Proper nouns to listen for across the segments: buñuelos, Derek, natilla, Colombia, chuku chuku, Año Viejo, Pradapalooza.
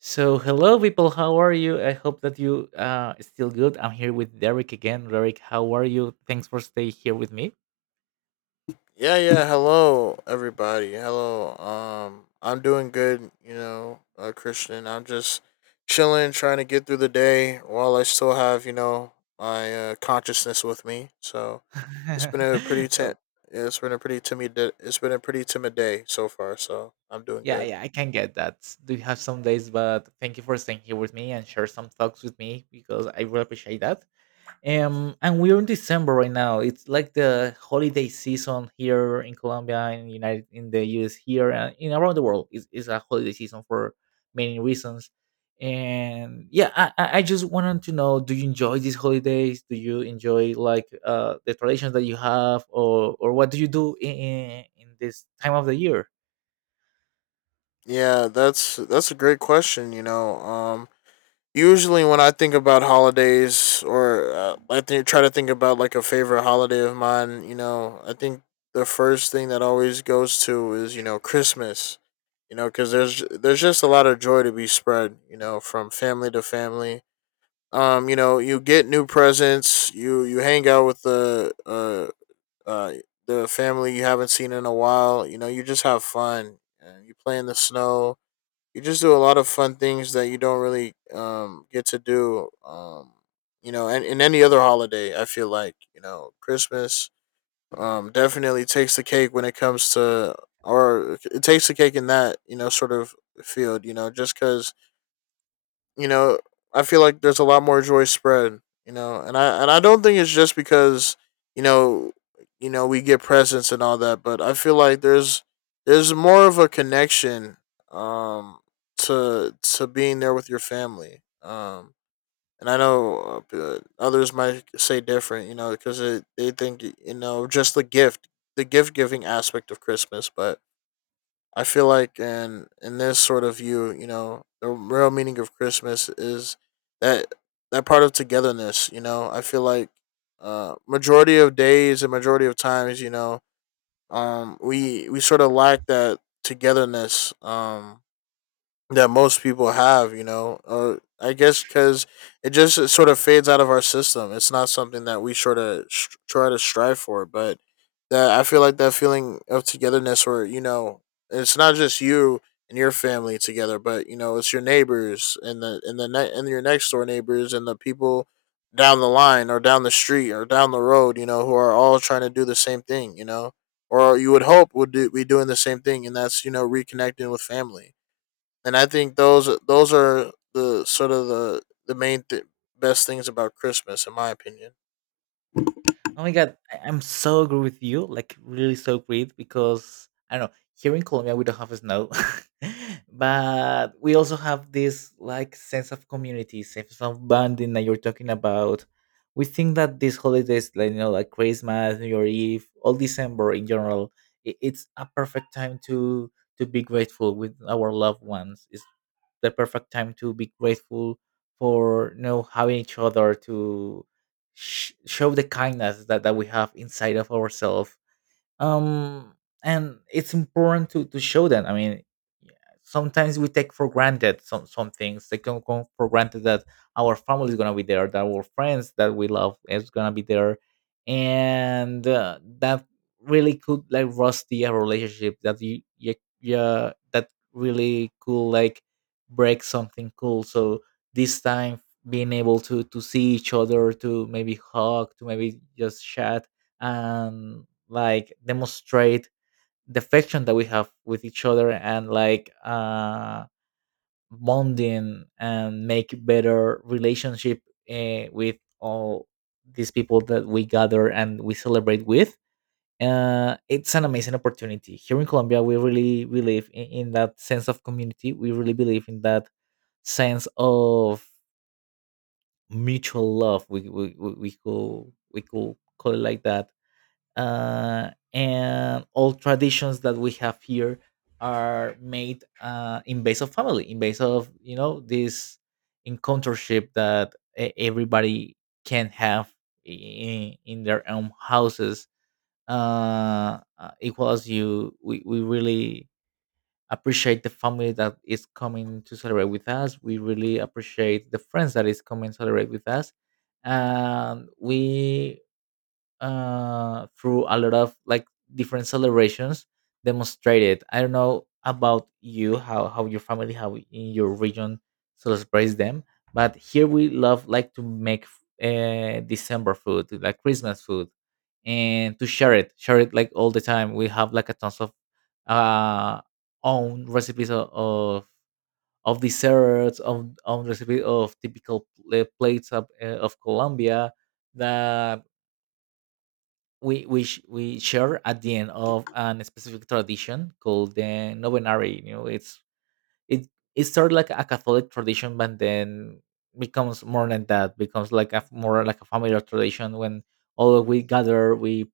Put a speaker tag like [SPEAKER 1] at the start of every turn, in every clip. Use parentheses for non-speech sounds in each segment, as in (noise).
[SPEAKER 1] So, hello, people. How are you? I hope that you still good. I'm here with Derek again. Derek, how are you? Thanks for staying here with me.
[SPEAKER 2] Yeah, yeah. Hello, everybody. Hello. I'm doing good. You know, Christian. I'm just chilling, trying to get through the day while I still have my consciousness with me. So it's
[SPEAKER 1] (laughs)
[SPEAKER 2] been a pretty ten.
[SPEAKER 1] Well,
[SPEAKER 2] Yeah, it's been a pretty It's been a pretty timid day so far. So I'm doing
[SPEAKER 1] yeah,
[SPEAKER 2] good.
[SPEAKER 1] yeah, I can get that. Do you have some days? But thank you for staying here with me and share some thoughts with me because I really appreciate that. And we're in December right now. It's like the holiday season here in Colombia, in United, in the US, here and in around the world. It's a holiday season for many reasons. And yeah, I just wanted to know: do you enjoy these holidays? Do you enjoy like the traditions that you have, or what do you do in this time of the year?
[SPEAKER 2] Yeah, that's a great question. You know, usually when I think about holidays or I think try to think about like a favorite holiday of mine, you know, I think the first thing that always goes to is you know Christmas, you know, because there's just a lot of joy to be spread, you know, from family to family. You know, you get new presents, you hang out with uh the family you haven't seen in a while, you know, you just have fun and you play in the snow, you just do a lot of fun things that you don't really get to do, you know, and in any other holiday I feel like you know Christmas definitely takes the cake when it comes to, or it takes the cake in that you know sort of field, you know, just because you know, I feel like there's a lot more joy spread, you know, and I don't think it's just because you know, you know, we get presents and all that, but I feel like there's more of a connection um to being there with your family. And I know others might say different, you know, because they think you know just the gift giving aspect of Christmas, but I feel like in this sort of view, you know, the real meaning of Christmas is that that part of togetherness. You know, I feel like majority of days and majority of times, you know, we sort of lack that togetherness. That most people have, you know, or I guess because it just it sort of fades out of our system. It's not something that we sort of try to strive for, but that I feel like that feeling of togetherness, where you know, it's not just you and your family together, but you know, it's your neighbors and your next door neighbors and the people down the line or down the street or down the road, you know, who are all trying to do the same thing, you know, or you would hope would do, be doing the same thing, and that's you know reconnecting with family. And I think those are the sort of the the best things about Christmas, in my opinion.
[SPEAKER 1] Oh my god, I'm so agree with you. Like really so great because I don't know. Here in Colombia, we don't have snow, (laughs) but we also have this like sense of community, sense of bonding that you're talking about. We think that these holidays, like you know, like Christmas, New Year Eve, all December in general, I it's a perfect time to be grateful with our loved ones. It's the perfect time to be grateful for you know having each other to show the kindness that we have inside of ourselves, um and it's important to show that. I mean, yeah, sometimes we take for granted some things they can go for granted, that our family is gonna be there, that our friends that we love is gonna be there, and that really could like rusty a relationship that you, yeah, yeah, that really could like break something cool. So this time, being able to see each other, to maybe hug, to maybe just chat and like demonstrate the affection that we have with each other, and like bonding and make better relationship with all these people that we gather and we celebrate with. It's an amazing opportunity. Here in Colombia we really believe in that sense of community. We really believe in that sense of mutual love. We we could, we could call it like that. And all traditions that we have here are made, in base of family, in base of you know this encountership that everybody can have in their own houses. Equal as you, we really appreciate the family that is coming to celebrate with us. We really appreciate the friends that is coming to celebrate with us, and we, through a lot of like different celebrations, demonstrated. I don't know about you, how your family, how in your region celebrates them, but here we love like to make, December food like Christmas food, and to share it, share it like all the time. We have like a tons of uh own recipes of desserts, of, own recipe of typical plates of Colombia, that we we share at the end of an specific tradition called the novenary. You know, it it started like a Catholic tradition, but then becomes more than that. Becomes like a more like a familiar tradition when all we gather, we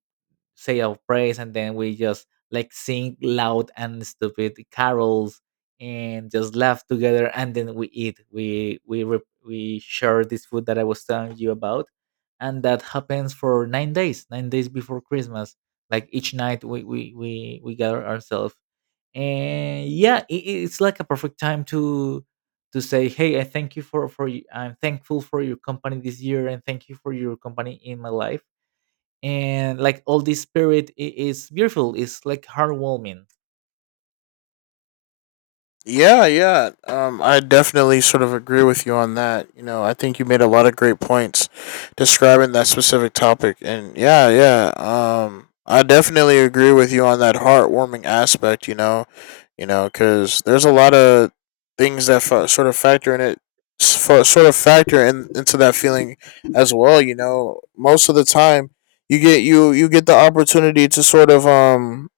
[SPEAKER 1] say our praise and then we just like sing loud and stupid carols and just laugh together, and then we eat, we share this food that I was telling you about. And that happens for 9 days, 9 days before Christmas. Like each night we we gather ourselves, and yeah, it's like a perfect time to say hey, I thank you for I'm thankful for your company this year, and thank you for your company in my life. And like all this spirit is beautiful, it's like heartwarming.
[SPEAKER 2] Yeah, yeah. I definitely sort of agree with you on that. You know, I think you made a lot of great points describing that specific topic. And yeah, yeah. I definitely agree with you on that heartwarming aspect. You know, because there's a lot of things that sort of factor in it, sort of factor in into that feeling as well. You know, most of the time you get the opportunity to sort of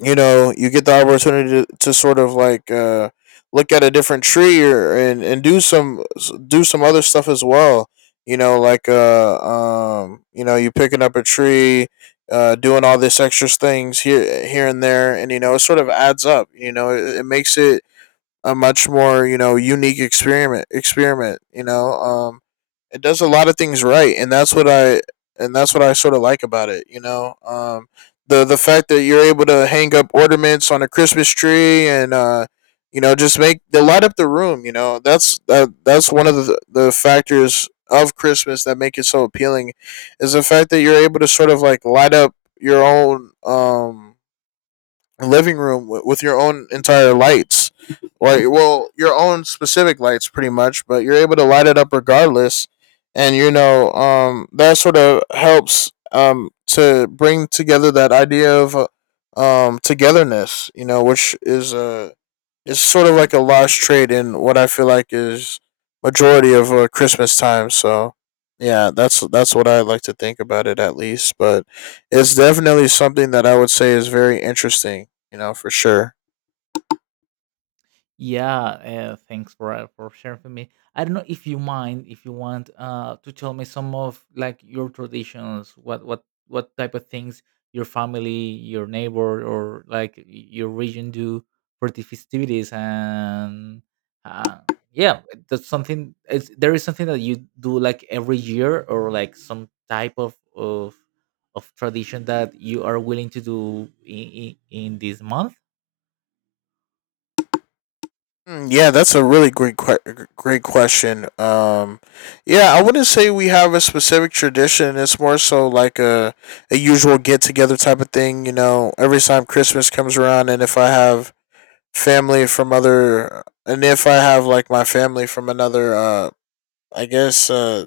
[SPEAKER 2] you know you get the opportunity to sort of like look at a different tree and do some other stuff as well, you know, like you know you picking up a tree, doing all this extra things here here and there, and you know it sort of adds up, you know it, it makes it a much more you know unique experiment you know. It does a lot of things right, and that's what I sort of like about it, you know. The fact that you're able to hang up ornaments on a Christmas tree, and you know just make they light up the room, you know that's that's one of the factors of Christmas that make it so appealing, is the fact that you're able to sort of like light up your own living room with your own entire lights, like well your own specific lights pretty much, but you're able to light it up regardless. And you know that sort of helps to bring together that idea of togetherness, you know, which is a, it's sort of like a lost trade in what I feel like is majority of Christmas time. So yeah, that's what I like to think about it at least. But it's definitely something that I would say is very interesting. You know, for sure.
[SPEAKER 1] Yeah, thanks for sharing with me. I don't know if you mind, if you want to tell me some of like your traditions, what type of things your family, your neighbor, or like your region do for the festivities, and uh, yeah, that's something. Is there is something that you do like every year, or like some type of tradition that you are willing to do in this month?
[SPEAKER 2] Mm, yeah, that's a really great great question. Yeah, I wouldn't say we have a specific tradition. It's more so like a usual get together type of thing. You know, every time Christmas comes around, and if I have family from other and if I have like my family from another I guess uh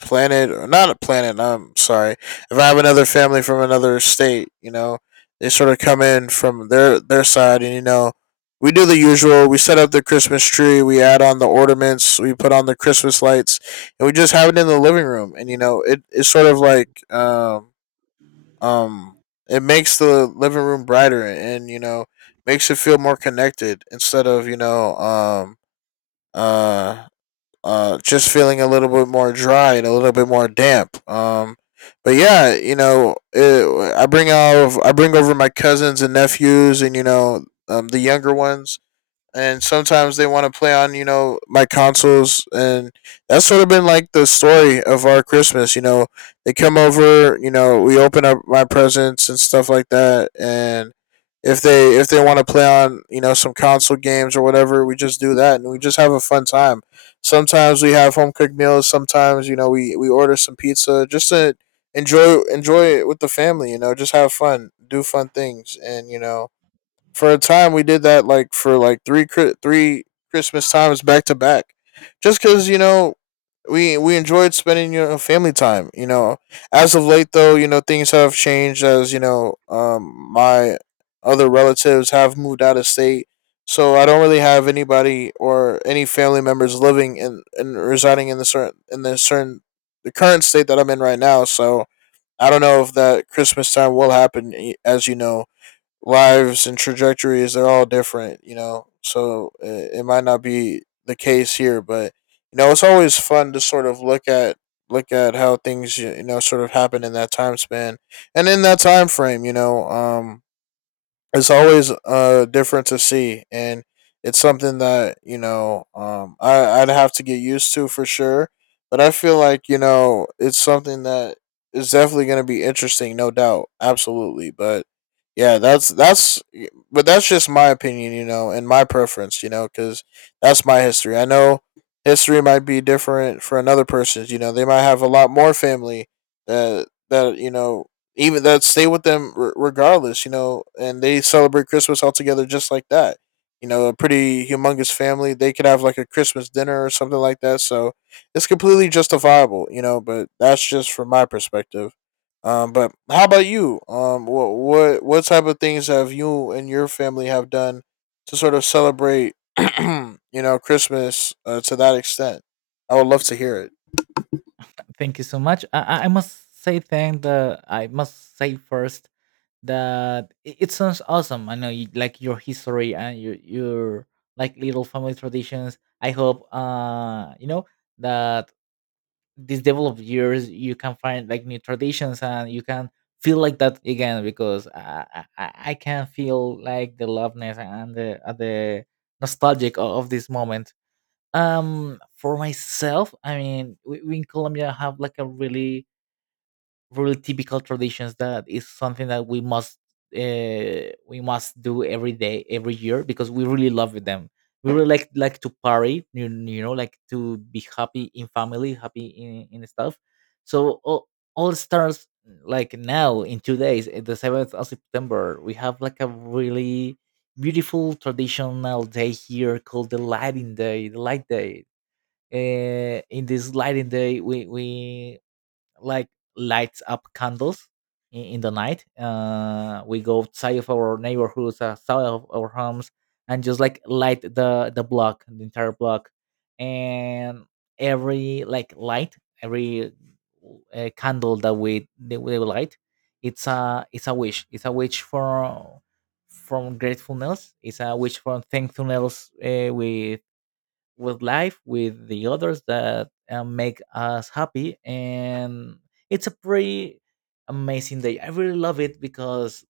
[SPEAKER 2] planet, or not a planet, I'm sorry. If I have another family from another state, you know, they sort of come in from their side, and you know we do the usual. We set up the Christmas tree, we add on the ornaments, we put on the Christmas lights, and we just have it in the living room. And you know, it, it's sort of like um it makes the living room brighter, and you know makes it feel more connected instead of you know uh just feeling a little bit more dry and a little bit more damp. But yeah, you know it, I bring over my cousins and nephews, and you know the younger ones, and sometimes they want to play on you know my consoles. And that's sort of been like the story of our Christmas, you know, they come over, you know we open up my presents and stuff like that, and if they want to play on you know some console games or whatever, we just do that, and we just have a fun time. Sometimes we have home cooked meals, sometimes you know we order some pizza just to enjoy it with the family, you know just have fun, do fun things. And you know for a time we did that like for like three Christmas times back to back, just because you know we enjoyed spending you know family time. You know, as of late though, you know things have changed, as you know my other relatives have moved out of state, so I don't really have anybody or any family members living in and residing in the current state that I'm in right now. So I don't know if that Christmas time will happen, eh, as you know lives and trajectories they're all different, you know, so it might not be the case here. But you know it's always fun to sort of look at how things you know sort of happen in that time span and in that time frame, you know. It's always different to see, and it's something that you know I, I'd have to get used to for sure. But I feel like you know it's something that is definitely going to be interesting, no doubt, absolutely. But yeah, that's just my opinion, you know, and my preference, you know, because that's my history. I know history might be different for another person's, you know, they might have a lot more family that that you know even that stay with them, regardless, you know, and they celebrate Christmas all together just like that. You know, a pretty humongous family. They could have like a Christmas dinner or something like that. So it's completely justifiable, you know. But that's just from my perspective. But how about you? What type of things have you and your family have done to sort of celebrate, (clears throat) you know, Christmas to that extent? I would love to hear it.
[SPEAKER 1] Thank you so much. I must say, thank the I must say first that, it sounds awesome. I know you, like your history and your like little family traditions. I hope you know that these developed years you can find like new traditions, and you can feel like that again, because I can feel like the loveness and the nostalgic of this moment. For myself, I mean, we in Colombia have like a really typical traditions, that is something that we must, we must do every day, every year, because we really love them. We really like, to party. You know, like to be happy in family, happy in stuff. So all starts like now in 2 days. Eh, the 7th of September we have like a really beautiful traditional day here called the lighting day, the light day. In this lighting day, we like lights up candles in the night. We go outside of our neighborhoods, outside of our homes, and just like light the block, the entire block, and every like light, every, candle that we light, it's a wish. It's a wish for from gratefulness. It's a wish for thankfulness, with life, with the others that make us happy. And it's a pretty amazing day. I really love it because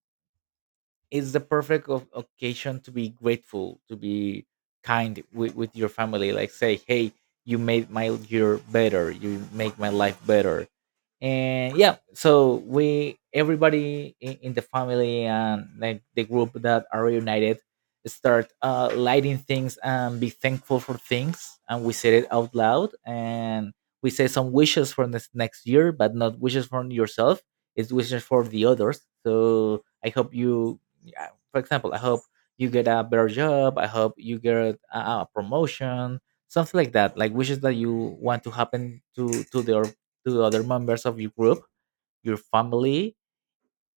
[SPEAKER 1] it's the perfect of occasion to be grateful, to be kind with your family, like say hey, you made my year better, you make my life better. And yeah, so we, everybody in the family and like the group that are united, start lighting things and be thankful for things, and we said it out loud. And we say some wishes for this next year, but not wishes for yourself, it's wishes for the others. So I hope you, uh, for example, I hope you get a better job, I hope you get a promotion, something like that, like wishes that you want to happen to the to other members of your group, your family.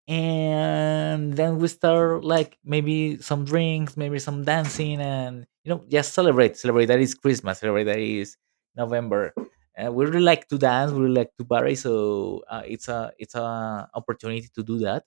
[SPEAKER 1] And then we start like maybe some drinks, maybe some dancing, and you know just celebrate, that is Christmas, celebrate that is November. And we really like to dance, we really like to party, so it's a, it's a opportunity to do that.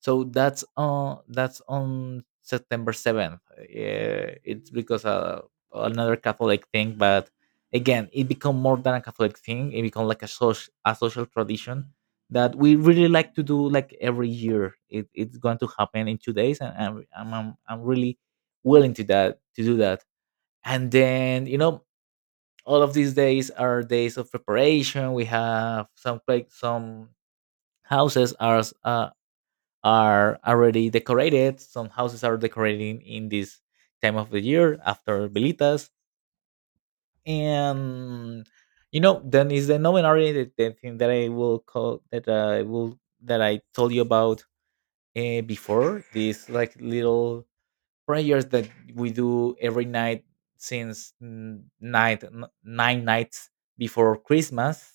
[SPEAKER 1] So that's on, that's on September 7th. Yeah, it's because another Catholic thing, but again it become more than a Catholic thing, it become like a social, a social tradition that we really like to do like every year. It's going to happen in 2 days, and I'm really willing to that to do that. And then you know, all of these days are days of preparation. We have some, like some houses are are already decorated. Some houses are decorating in this time of the year after velitas. And you know, then is the novenary, the thing that I will, that I told you about before, these like little prayers that we do every night since nine nights before Christmas.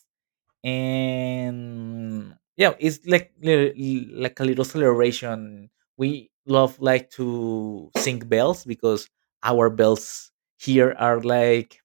[SPEAKER 1] And yeah, it's like like a little celebration. We love like to sing bells because our bells here are like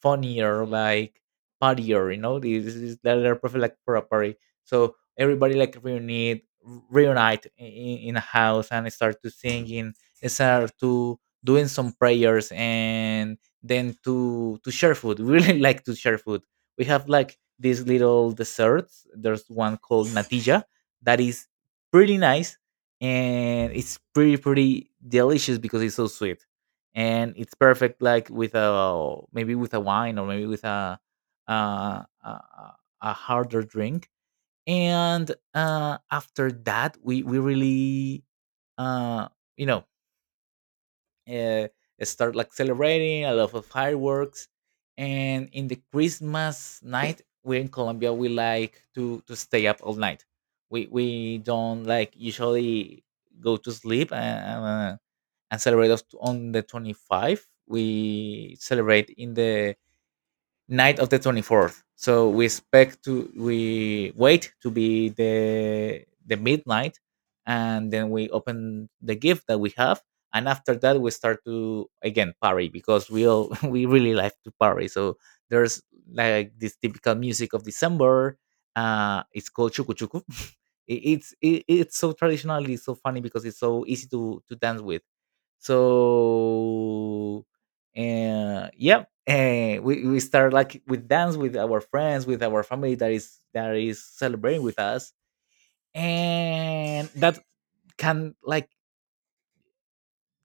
[SPEAKER 1] funnier, like partier, you know, this is that they're perfect like for a party. So everybody like reunite, in a house and start to singing, start to doing some prayers, and then to share food. (laughs) We really like to share food. We have like these little desserts. There's one called natilla, that is pretty nice, and it's pretty delicious because it's so sweet. And it's perfect like with a, maybe with a wine, or maybe with a, a harder drink. And after that we really, uh, you know uh, start like celebrating a lot of fireworks. And in the Christmas night, we in Colombia we like to stay up all night. We don't like usually go to sleep, and celebrate on the 25th. We celebrate in the night of the 24th. So we expect to, we wait to be the midnight, and then we open the gift that we have. And after that we start to again party because we all (laughs) we really like to party. So there's like this typical music of December. It's called chuku chuku. (laughs) It's it's so traditional. It's so funny because it's so easy to dance with, so yeah, we start like with dance with our friends, with our family that is celebrating with us, and that can like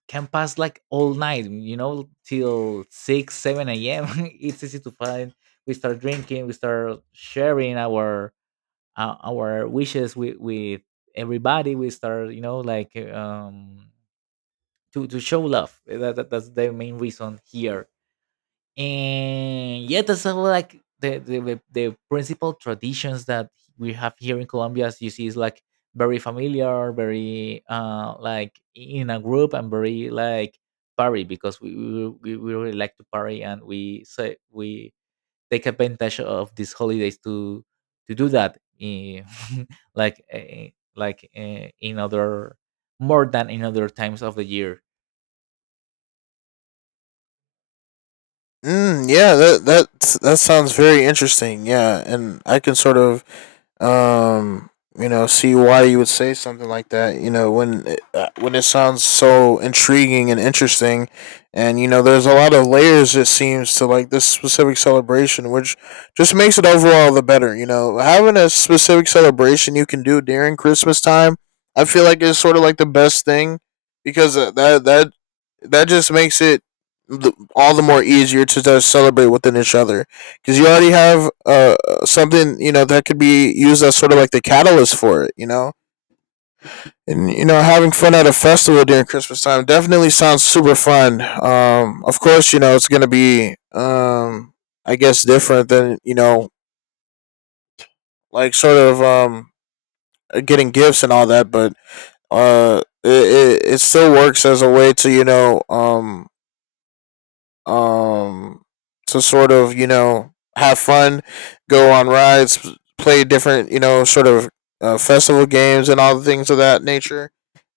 [SPEAKER 1] can pass like all night, you know, till 6 7 a.m. (laughs) It's easy to find. We start drinking, we start sharing our wishes with everybody. We start, you know, like to show love. That's the main reason here. And yeah, that's all like the the principal traditions that we have here in Colombia. As you see, is like very familiar, very like in a group, and very like party because we really like to party. And we say we take advantage of these holidays to do that, (laughs) like like in other, more than in other times of the year.
[SPEAKER 2] Mm, yeah, that sounds very interesting. Yeah, and I can sort of um you know see why you would say something like that you know when when it sounds so intriguing and interesting, and you know there's a lot of layers it seems to like this specific celebration, which just makes it overall the better, you know, having a specific celebration you can do during Christmas time. I feel like it's sort of like the best thing because that just makes it all the more easier to just celebrate within each other because you already have something you know that could be used as sort of like the catalyst for it. You know, and you know having fun at a festival during Christmas time definitely sounds super fun. Of course, you know it's gonna be I guess different than you know like sort of getting gifts and all that, but it still works as a way to you know um, to sort of you know have fun, go on rides, play different you know sort of festival games and all the things of that nature.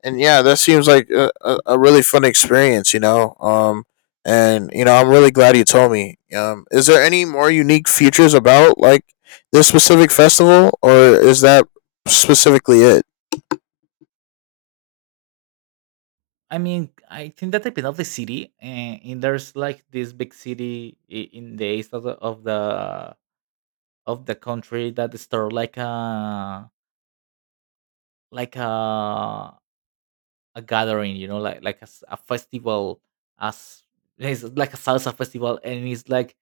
[SPEAKER 2] And yeah, that seems like a really fun experience, you know. And you know, I'm really glad you told me. Is there any more unique features about like this specific festival, or is that specifically it?
[SPEAKER 1] I mean, I think that depends of the city, and there's like this big city, in the east of the of the of the country, that start like a gathering, you know, like a festival, as it's like a salsa festival, and it's like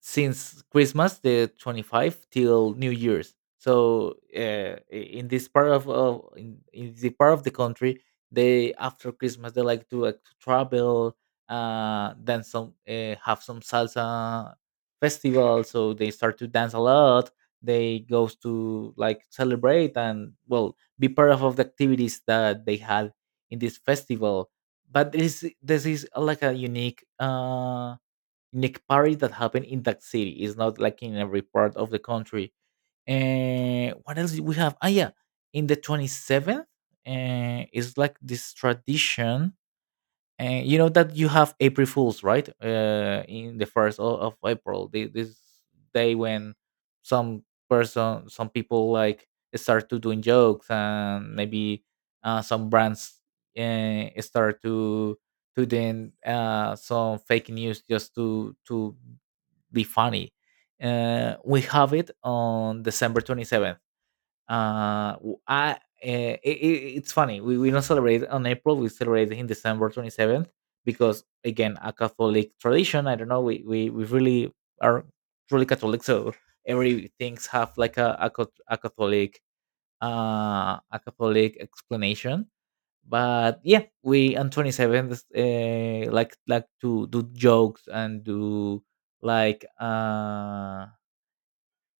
[SPEAKER 1] since Christmas, the 25th, till New Year's. So in this part in the part of the country, they, after Christmas, they like, to travel, then some have some salsa festival. So they start to dance a lot. They goes to like celebrate and well be part of the activities that they had in this festival. But this is like a unique, unique party that happened in that city. It's not like in every part of the country. And what else do we have? Ah, yeah, in the 27th, it's like this tradition. And you know that you have April Fools, right? In the first of April, this day when some person, some people like start to doing jokes, and maybe some brands start to then some fake news just to be funny. We have it on December 27th. Uh, w- I uh, it's funny. We don't celebrate on April. We celebrate in December 27th because, again, a Catholic tradition. I don't know. We really are truly Catholic, so everything's have like a Catholic explanation. But yeah, we on 27th like to do jokes and do like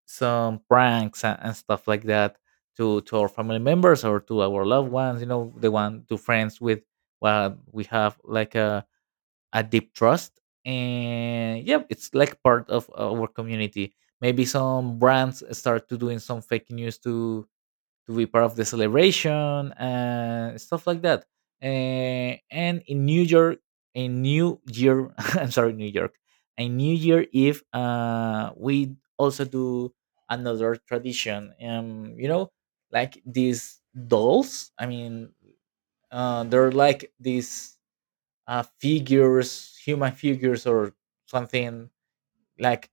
[SPEAKER 1] some pranks and stuff like that to our family members or to our loved ones, you know, the one to friends with, well, we have like a deep trust. And yeah, it's like part of our community. Maybe some brands start to doing some fake news to be part of the celebration and stuff like that. And in New York, a New Year, (laughs) I'm sorry, New York, a New Year Eve, we also do another tradition. You know, like these dolls. I mean, they're like these figures, human figures, or something like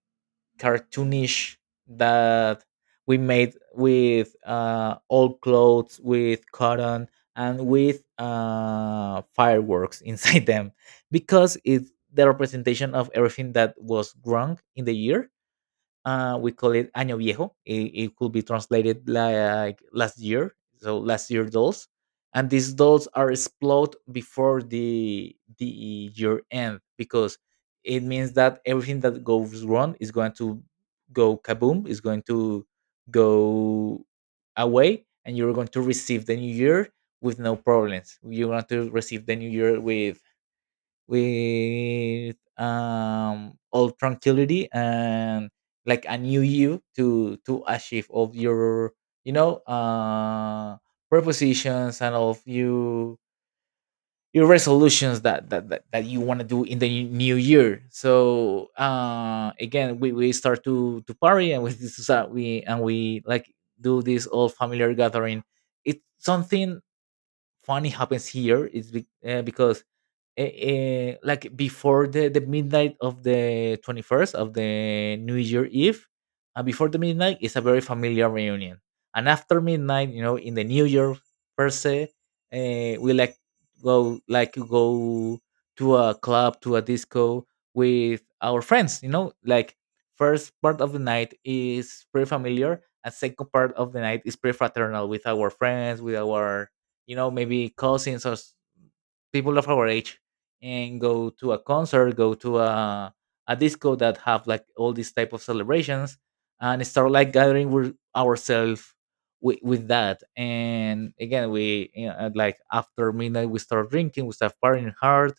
[SPEAKER 1] cartoonish that we made with old clothes, with cotton, and with fireworks (laughs) inside them, because it's the representation of everything that was wrong in the year. Uh, we call it Año Viejo. It could be translated like last year, so last year dolls. And these dolls are explode before the year end because it means that everything that goes wrong is going to go kaboom, is going to go away, and you're going to receive the new year with no problems. You're going to receive the new year with all tranquility and like a new you to achieve of your, you know, propositions and of you your resolutions that you want to do in the new year. So again, we start to party. And with (laughs) this is that we and we like do this all familiar gathering. It's something funny happens here, is because like before the midnight of the 21st of the new year eve. And before the midnight is a very familiar reunion, and after midnight, you know, in the new year per se, we like go like to go to a club, to a disco with our friends, you know, like first part of the night is pretty familiar, and second part of the night is pretty fraternal with our friends, with our, you know, maybe cousins people of our age, and go to a concert, go to a disco that have like all these type of celebrations and start like gathering with ourselves with that. And again, we, you know, like after midnight we start drinking, we start partying hard.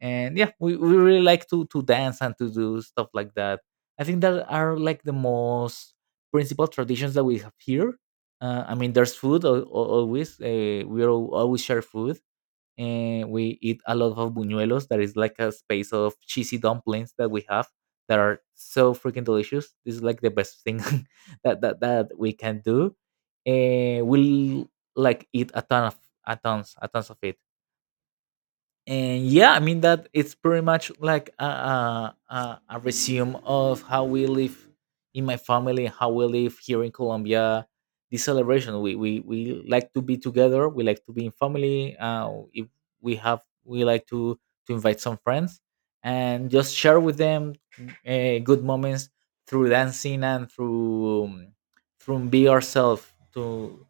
[SPEAKER 1] And yeah, we really like to dance and to do stuff like that. I think that are like the most principal traditions that we have here. I mean, there's food, always. We always share food. And we eat a lot of buñuelos, that is like a space of cheesy dumplings that we have, that are so freaking delicious. This is like the best thing (laughs) that we can do. And we'll like eat a ton of a tons of it. And yeah, I mean, that it's pretty much like a resume of how we live in my family, how we live here in Colombia. This celebration, we we like to be together, we like to be in family. Uh, if we have, we like to invite some friends and just share with them good moments through dancing and through through be ourselves to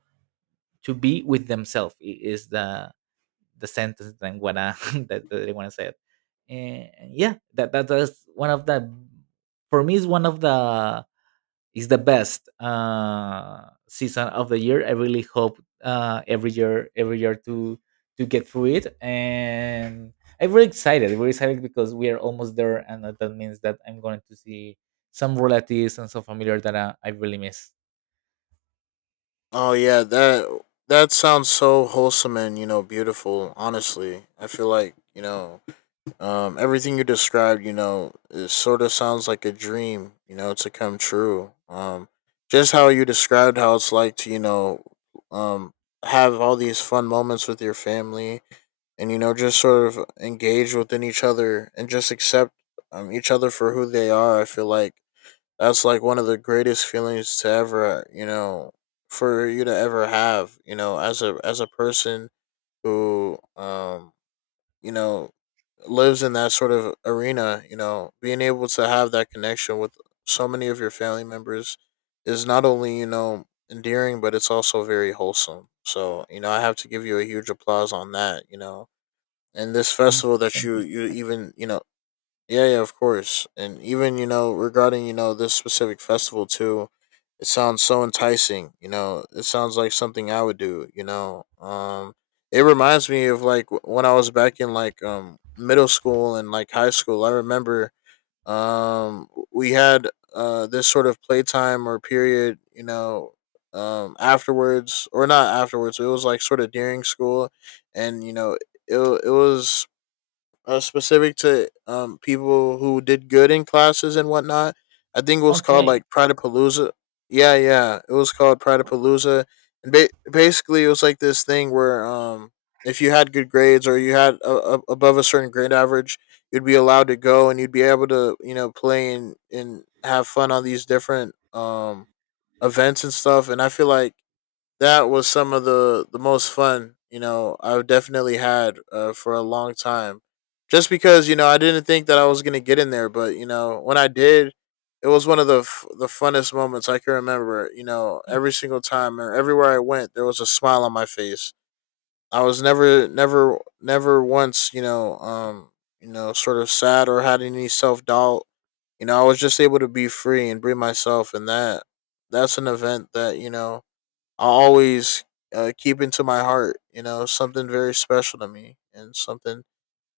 [SPEAKER 1] to be with themselves. Is the sentence that I'm gonna (laughs) that I wanna say it. And yeah, that that is one of the, for me is one of the, is the best season of the year. I really hope every year, to get through it. And I'm very excited, very excited, because we are almost there, and that that means that I'm going to see some relatives and some familiar that I really miss. (laughs)
[SPEAKER 2] Oh yeah, that that sounds so wholesome and you know beautiful. Honestly, I feel like you know everything you described. You know, it sort of sounds like a dream. You know, to come true. Just how you described how it's like to you know um, have all these fun moments with your family and you know just sort of engage within each other and just accept each other for who they are. I feel like that's like one of the greatest feelings to ever, you know, for you to ever have, you know, as a person who you know, lives in that sort of arena, you know, being able to have that connection with so many of your family members is not only, you know, endearing, but it's also very wholesome. So, you know, I have to give you a huge applause on that, you know. And this
[SPEAKER 1] Mm.
[SPEAKER 2] festival that
[SPEAKER 1] Thank
[SPEAKER 2] you
[SPEAKER 1] you
[SPEAKER 2] you
[SPEAKER 1] so much.
[SPEAKER 2] even, you know, yeah, yeah, of course. And even, you know, regarding, you know, this specific festival too, it sounds so enticing, you know. It sounds like something I would do, you know. Um, it reminds me of like when I was back in like middle school and like high school. I remember we had this sort of playtime or period, you know, um, afterwards or not afterwards. It was like sort of during school, and you know, it it was specific to people who did good in classes and whatnot. I think it was called
[SPEAKER 1] Okay.
[SPEAKER 2] like Pradapalooza. Yeah, yeah, it was called Pradapalooza, and basically it was like this thing where if you had good grades or you had above a certain grade average, you'd be allowed to go and you'd be able to you know play and have fun on these different events and stuff. And I feel like that was some of the most fun you know I've definitely had for a long time. Just because you know I didn't think that I was gonna get in there, but you know when I did, it was one of the funnest moments I can remember. You know every single time or everywhere I went, there was a smile on my face. I was never once you know sort of sad or had any self doubt. You know I was just able to be free and be myself, and that's an event that you know I'll always keep into my heart. You know, something very special to me and something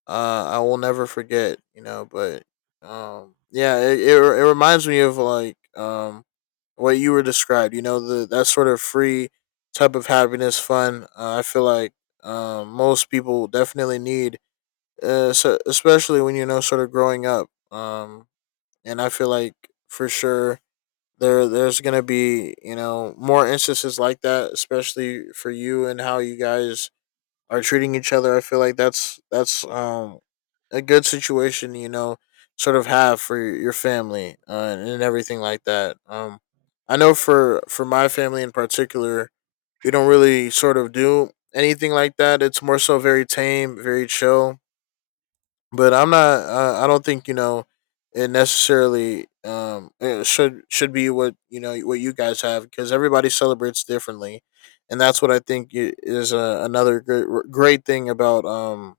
[SPEAKER 2] I will never forget. You know, but yeah, it reminds me of like what you were described. You know, the that sort of free type of happiness, fun. I feel like most people definitely need, so, especially when you know, sort of growing up. And I feel like for sure there's gonna be you know more instances like that especially for you and how you guys are treating each other. I feel like that's a good situation you know sort of have for your family, and everything like that. Um, I know for my family in particular, we don't really sort of do anything like that. It's more so very tame, very chill. But I'm not. I don't think you know it necessarily it should be what you know what you guys have because everybody celebrates differently, and that's what I think is another great thing about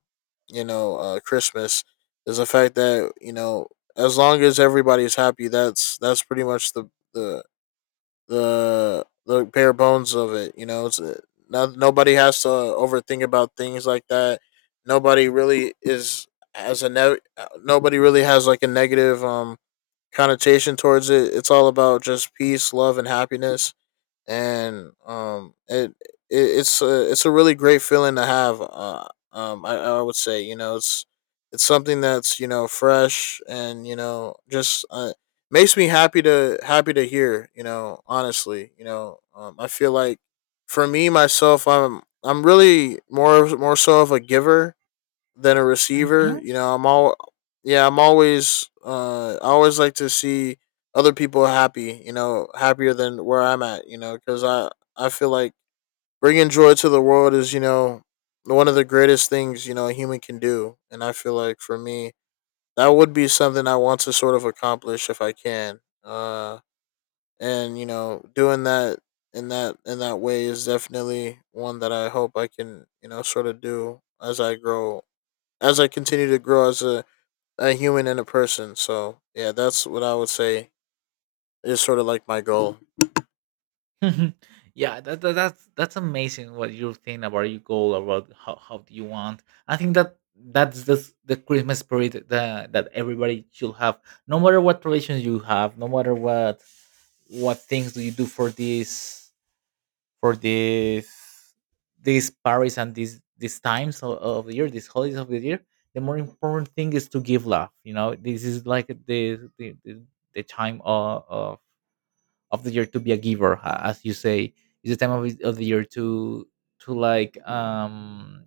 [SPEAKER 2] you know Christmas is the fact that you know as long as everybody's happy, that's pretty much the the bare bones of it. You know, it's no, nobody has to overthink about things like that. Nobody really is has a ne- Nobody really has like a negative connotation towards it. It's all about just peace, love, and happiness, and it's a it's a really great feeling to have I would say you know it's something that's you know fresh and you know just makes me happy to hear you know honestly you know I feel like for me myself I'm really more so of a giver than a receiver.
[SPEAKER 1] Mhm.
[SPEAKER 2] You know, I'm all yeah, I'm always I always like to see other people happy, you know, happier than where I'm at, you know, cuz I feel like bringing joy to the world is, you know, one of the greatest things, you know, a human can do. And I feel like for me, that would be something I want to sort of accomplish if I can. Uh, and you know, doing that in that way is definitely one that I hope I can, you know, sort of do as I grow, as I continue to grow as a human and a person. So yeah, that's what I would say is sort of like my goal.
[SPEAKER 1] (laughs) Yeah, that's amazing what you think about your goal, about how do you want. I think that that's the Christmas spirit that that everybody should have, no matter what traditions you have, no matter what things do you do for this this Paris and these times of the year, these holidays of the year. The more important thing is to give love. You know, this is like the time of the year to be a giver, as you say. It's the time of the year to like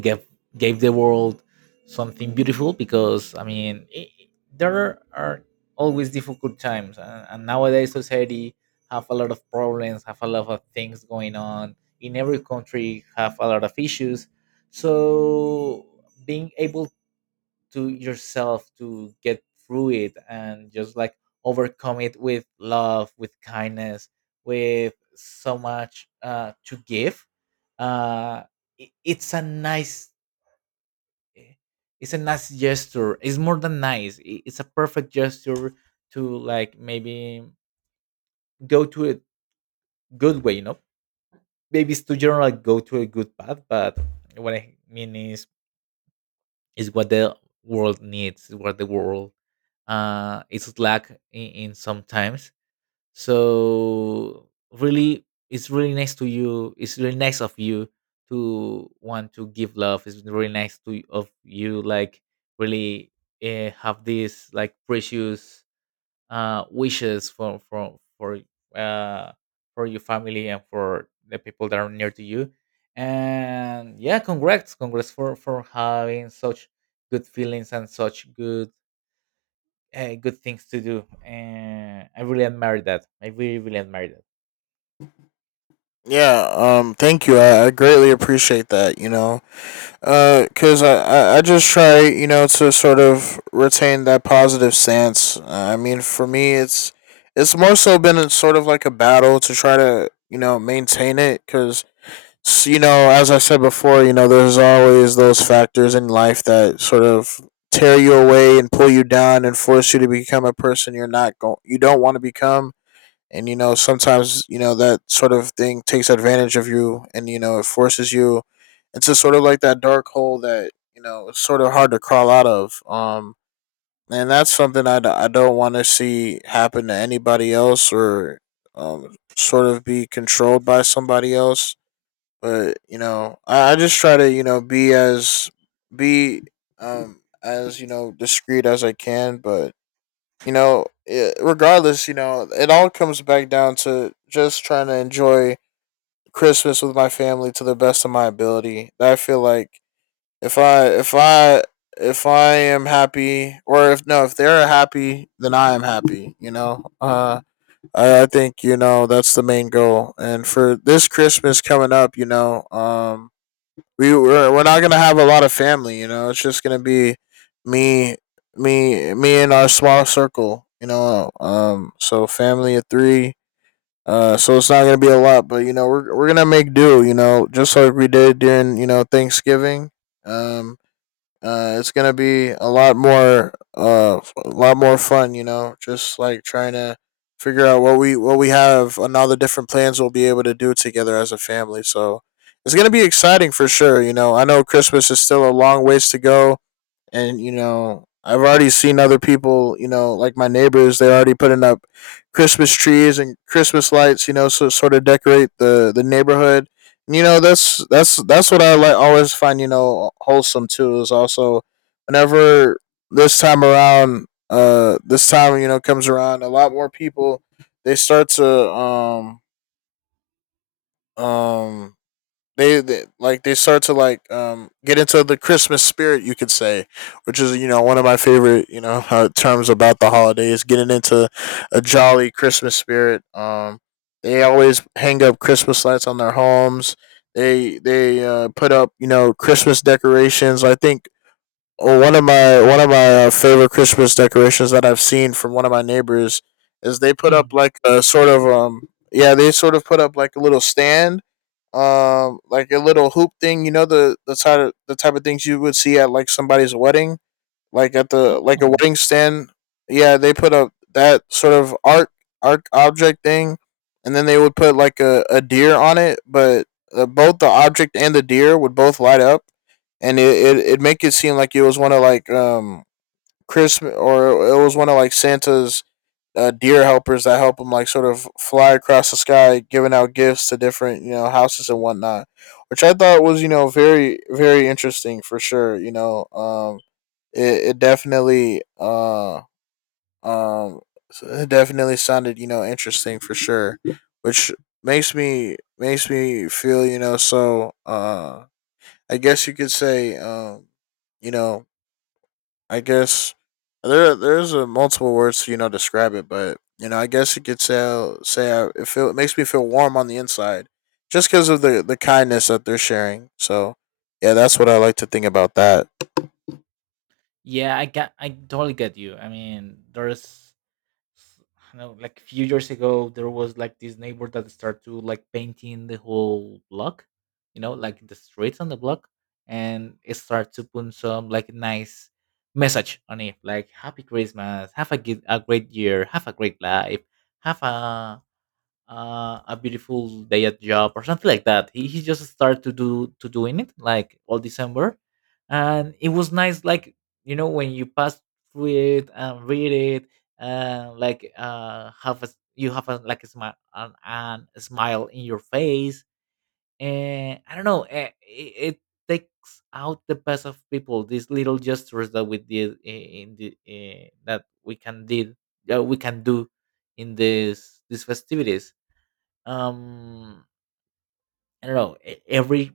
[SPEAKER 1] give gave the world something beautiful. Because I mean, there are always difficult times, and nowadays society have a lot of problems, have a lot of things going on, in every country have a lot of issues. So, being able to yourself to get through it and just like overcome it with love, with kindness, with so much to give, uh, it's a nice, it's a nice gesture. It's more than nice, it's a perfect gesture to like maybe go to a good way, you know, maybe it's too general, like go to a good path. But what I mean is what the world needs, is what the world is lack in sometimes. So really, it's really nice to you. It's really nice of you to want to give love. It's really nice to of you, like really have this like precious wishes uh, for your family and for the people that are near to you. And yeah, congrats, congrats for having such good feelings and such good good things to do. And I really admire that. I really really admire that.
[SPEAKER 2] Yeah, thank you. I greatly appreciate that, you know, because I just try, you know, to sort of retain that positive stance. I mean, for me, it's more so been a, sort of like a battle to try to, you know, maintain it because you know, as I said before, you know, there's always those factors in life that sort of tear you away and pull you down and force you to become a person you're not going, you don't want to become. And you know, sometimes you know that sort of thing takes advantage of you, and you know, it forces you into sort of like that dark hole that you know it's sort of hard to crawl out of. And that's something I don't want to see happen to anybody else or sort of be controlled by somebody else. But you know, I just try to you know be as you know discreet as I can. But you know, it, regardless, you know, it all comes back down to just trying to enjoy Christmas with my family to the best of my ability. I feel like if I if I if I am happy, or if no, if they're happy, then I am happy. You know, I think you know that's the main goal. And for this Christmas coming up, you know, we're not gonna have a lot of family. You know, it's just gonna be me me and our small circle, you know, um, so family of three. Uh, so it's not gonna be a lot, but you know we're gonna make do you know just like we did during you know Thanksgiving. um it's gonna be a lot more, a lot more fun. You know, just like trying to figure out what we have and all the different plans we'll be able to do together as a family. So it's gonna be exciting for sure. You know, I know Christmas is still a long ways to go, and you know I've already seen other people, you know, like my neighbors. They're already putting up Christmas trees and Christmas lights, you know, so sort of decorate the neighborhood. And, you know, that's what I like always find you know wholesome too is also whenever this time around this time you know comes around, a lot more people they start to um they like they start to like get into the Christmas spirit, you could say, which is you know one of my favorite you know terms about the holidays, getting into a jolly Christmas spirit. They always hang up Christmas lights on their homes. They put up you know Christmas decorations. I think oh, one of my favorite Christmas decorations that I've seen from one of my neighbors is they put
[SPEAKER 1] Hmm.
[SPEAKER 2] up like a sort of yeah they sort of put up like a little stand like a little hoop thing, you know, the type of the type of things you would see at like somebody's wedding, like at the like a
[SPEAKER 1] Oh,
[SPEAKER 2] wedding stand. Yeah, they put up that sort of art, art object thing, and then they would put like a deer on it. But both the object and the deer would both light up, and it'd make it seem like it was one of like Christmas, or it was one of like Santa's deer helpers that help them like sort of fly across the sky, giving out gifts to different, you know, houses and whatnot, which I thought was, you know, very very interesting for sure. It definitely um it definitely sounded, you know, interesting for sure, which makes me feel, you know, so I guess you could say you know I guess there's a multiple words to, you know, describe it. But, you know, I guess you could say say I, it, feel, it makes me feel warm on the inside just because of the kindness that they're sharing. So yeah, that's what I like to think about that.
[SPEAKER 1] yeah, I totally get you. I mean, there's s- I know, like few years ago, there was like this neighbor that started to like painting the whole block, you know, like the streets on the block. And it started to put some like nice message on it, like Happy Christmas, have a good, a great year, have a great life, have a beautiful day at job or something like that. He just started to do to doing it like all December, and it was nice. Like, you know, when you pass through it and read it, like have you have a like a smile in your face. And I don't know, it takes out the best of people. These little gestures that we did in the that we can did, that we can do in this these festivities. Um, I don't know, every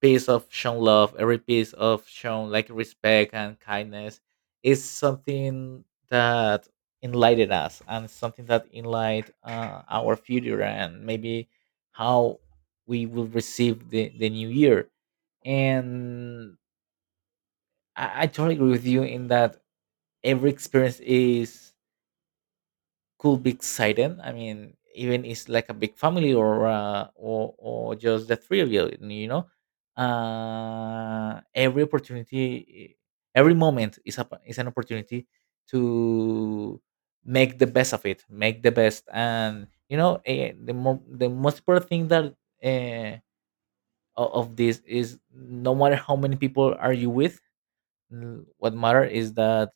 [SPEAKER 1] piece of shown love, every piece of shown like respect and kindness is something that enlightened us, and something that enlight, our future. And maybe how we will receive the new year. And I totally agree with you in that every experience is could be exciting. I mean, even it's like a big family or or just the three of you. You know, every opportunity, every moment is is an opportunity to make the best of it, make the best. And you know, the most important thing that uh, of this is no matter how many people are you with, mm, what matter is that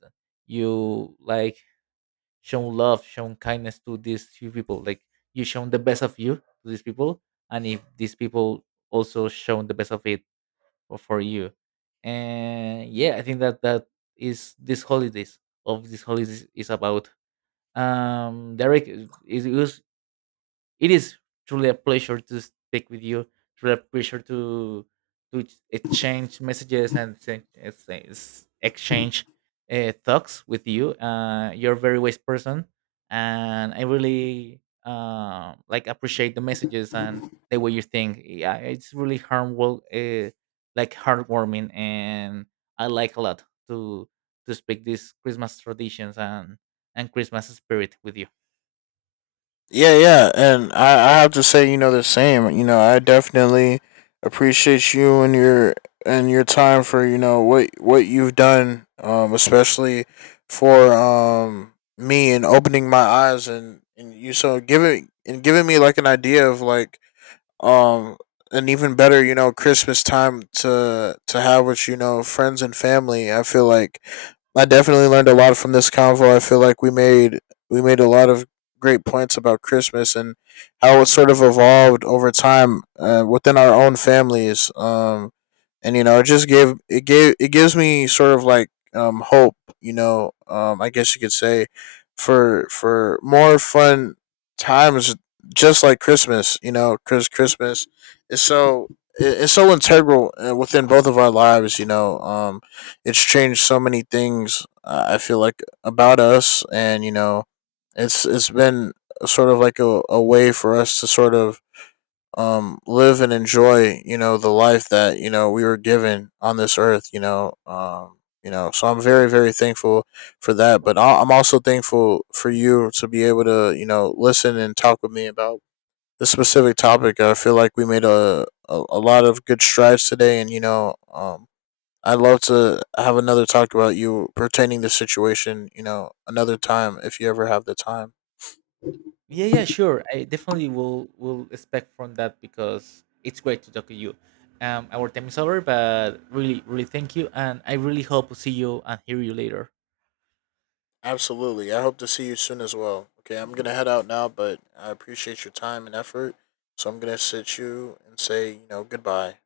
[SPEAKER 1] you like shown love, shown kindness to these few people. Like, you shown the best of you to these people, and if these people also shown the best of it for you. And yeah, I think that that is this holidays, of these holidays is about. Derek, it was, it is truly a pleasure to speak with you. Truly a pleasure to exchange messages and exchange thoughts with you. You're a very wise person, and I really like appreciate the messages and the way you think. Yeah, it's really harmful, like heartwarming. And I like a lot to to speak these Christmas traditions and Christmas spirit with you.
[SPEAKER 2] Yeah, yeah, and I have to say, you know, the same. You know, I definitely appreciate you and your time for, you know, what you've done, especially for me and opening my eyes, and you so giving and giving me like an idea of like um and even better, you know, Christmas time to have with, you know, friends and family. I feel like I definitely learned a lot from this convo. I feel like we made a lot of great points about Christmas and how it sort of evolved over time within our own families. And you know, it just gave it gives me sort of like hope, you know. I guess you could say for more fun times just like Christmas, you know, because Christmas is so it's so integral within both of our lives. You know, it's changed so many things. I feel like about us, and you know, it's been sort of like a way for us to sort of live and enjoy, you know, the life that, you know, we were given on this earth, you know. So I'm very very thankful for that. But I'm also thankful for you to be able to, you know, listen and talk with me about this specific topic. I feel like we made a lot of good strides today, and you know, I'd love to have another talk about you pertaining to the situation. You know, another time if you ever have the time.
[SPEAKER 1] Yeah, yeah, sure. I definitely will expect from that because it's great to talk to you. Our time is over, but really, really thank you, and I really hope to see you and hear you later.
[SPEAKER 2] Absolutely. I hope to see you soon as well. Okay, I'm gonna head out now, but I appreciate your time and effort. So I'm gonna sit you and say, you know, goodbye.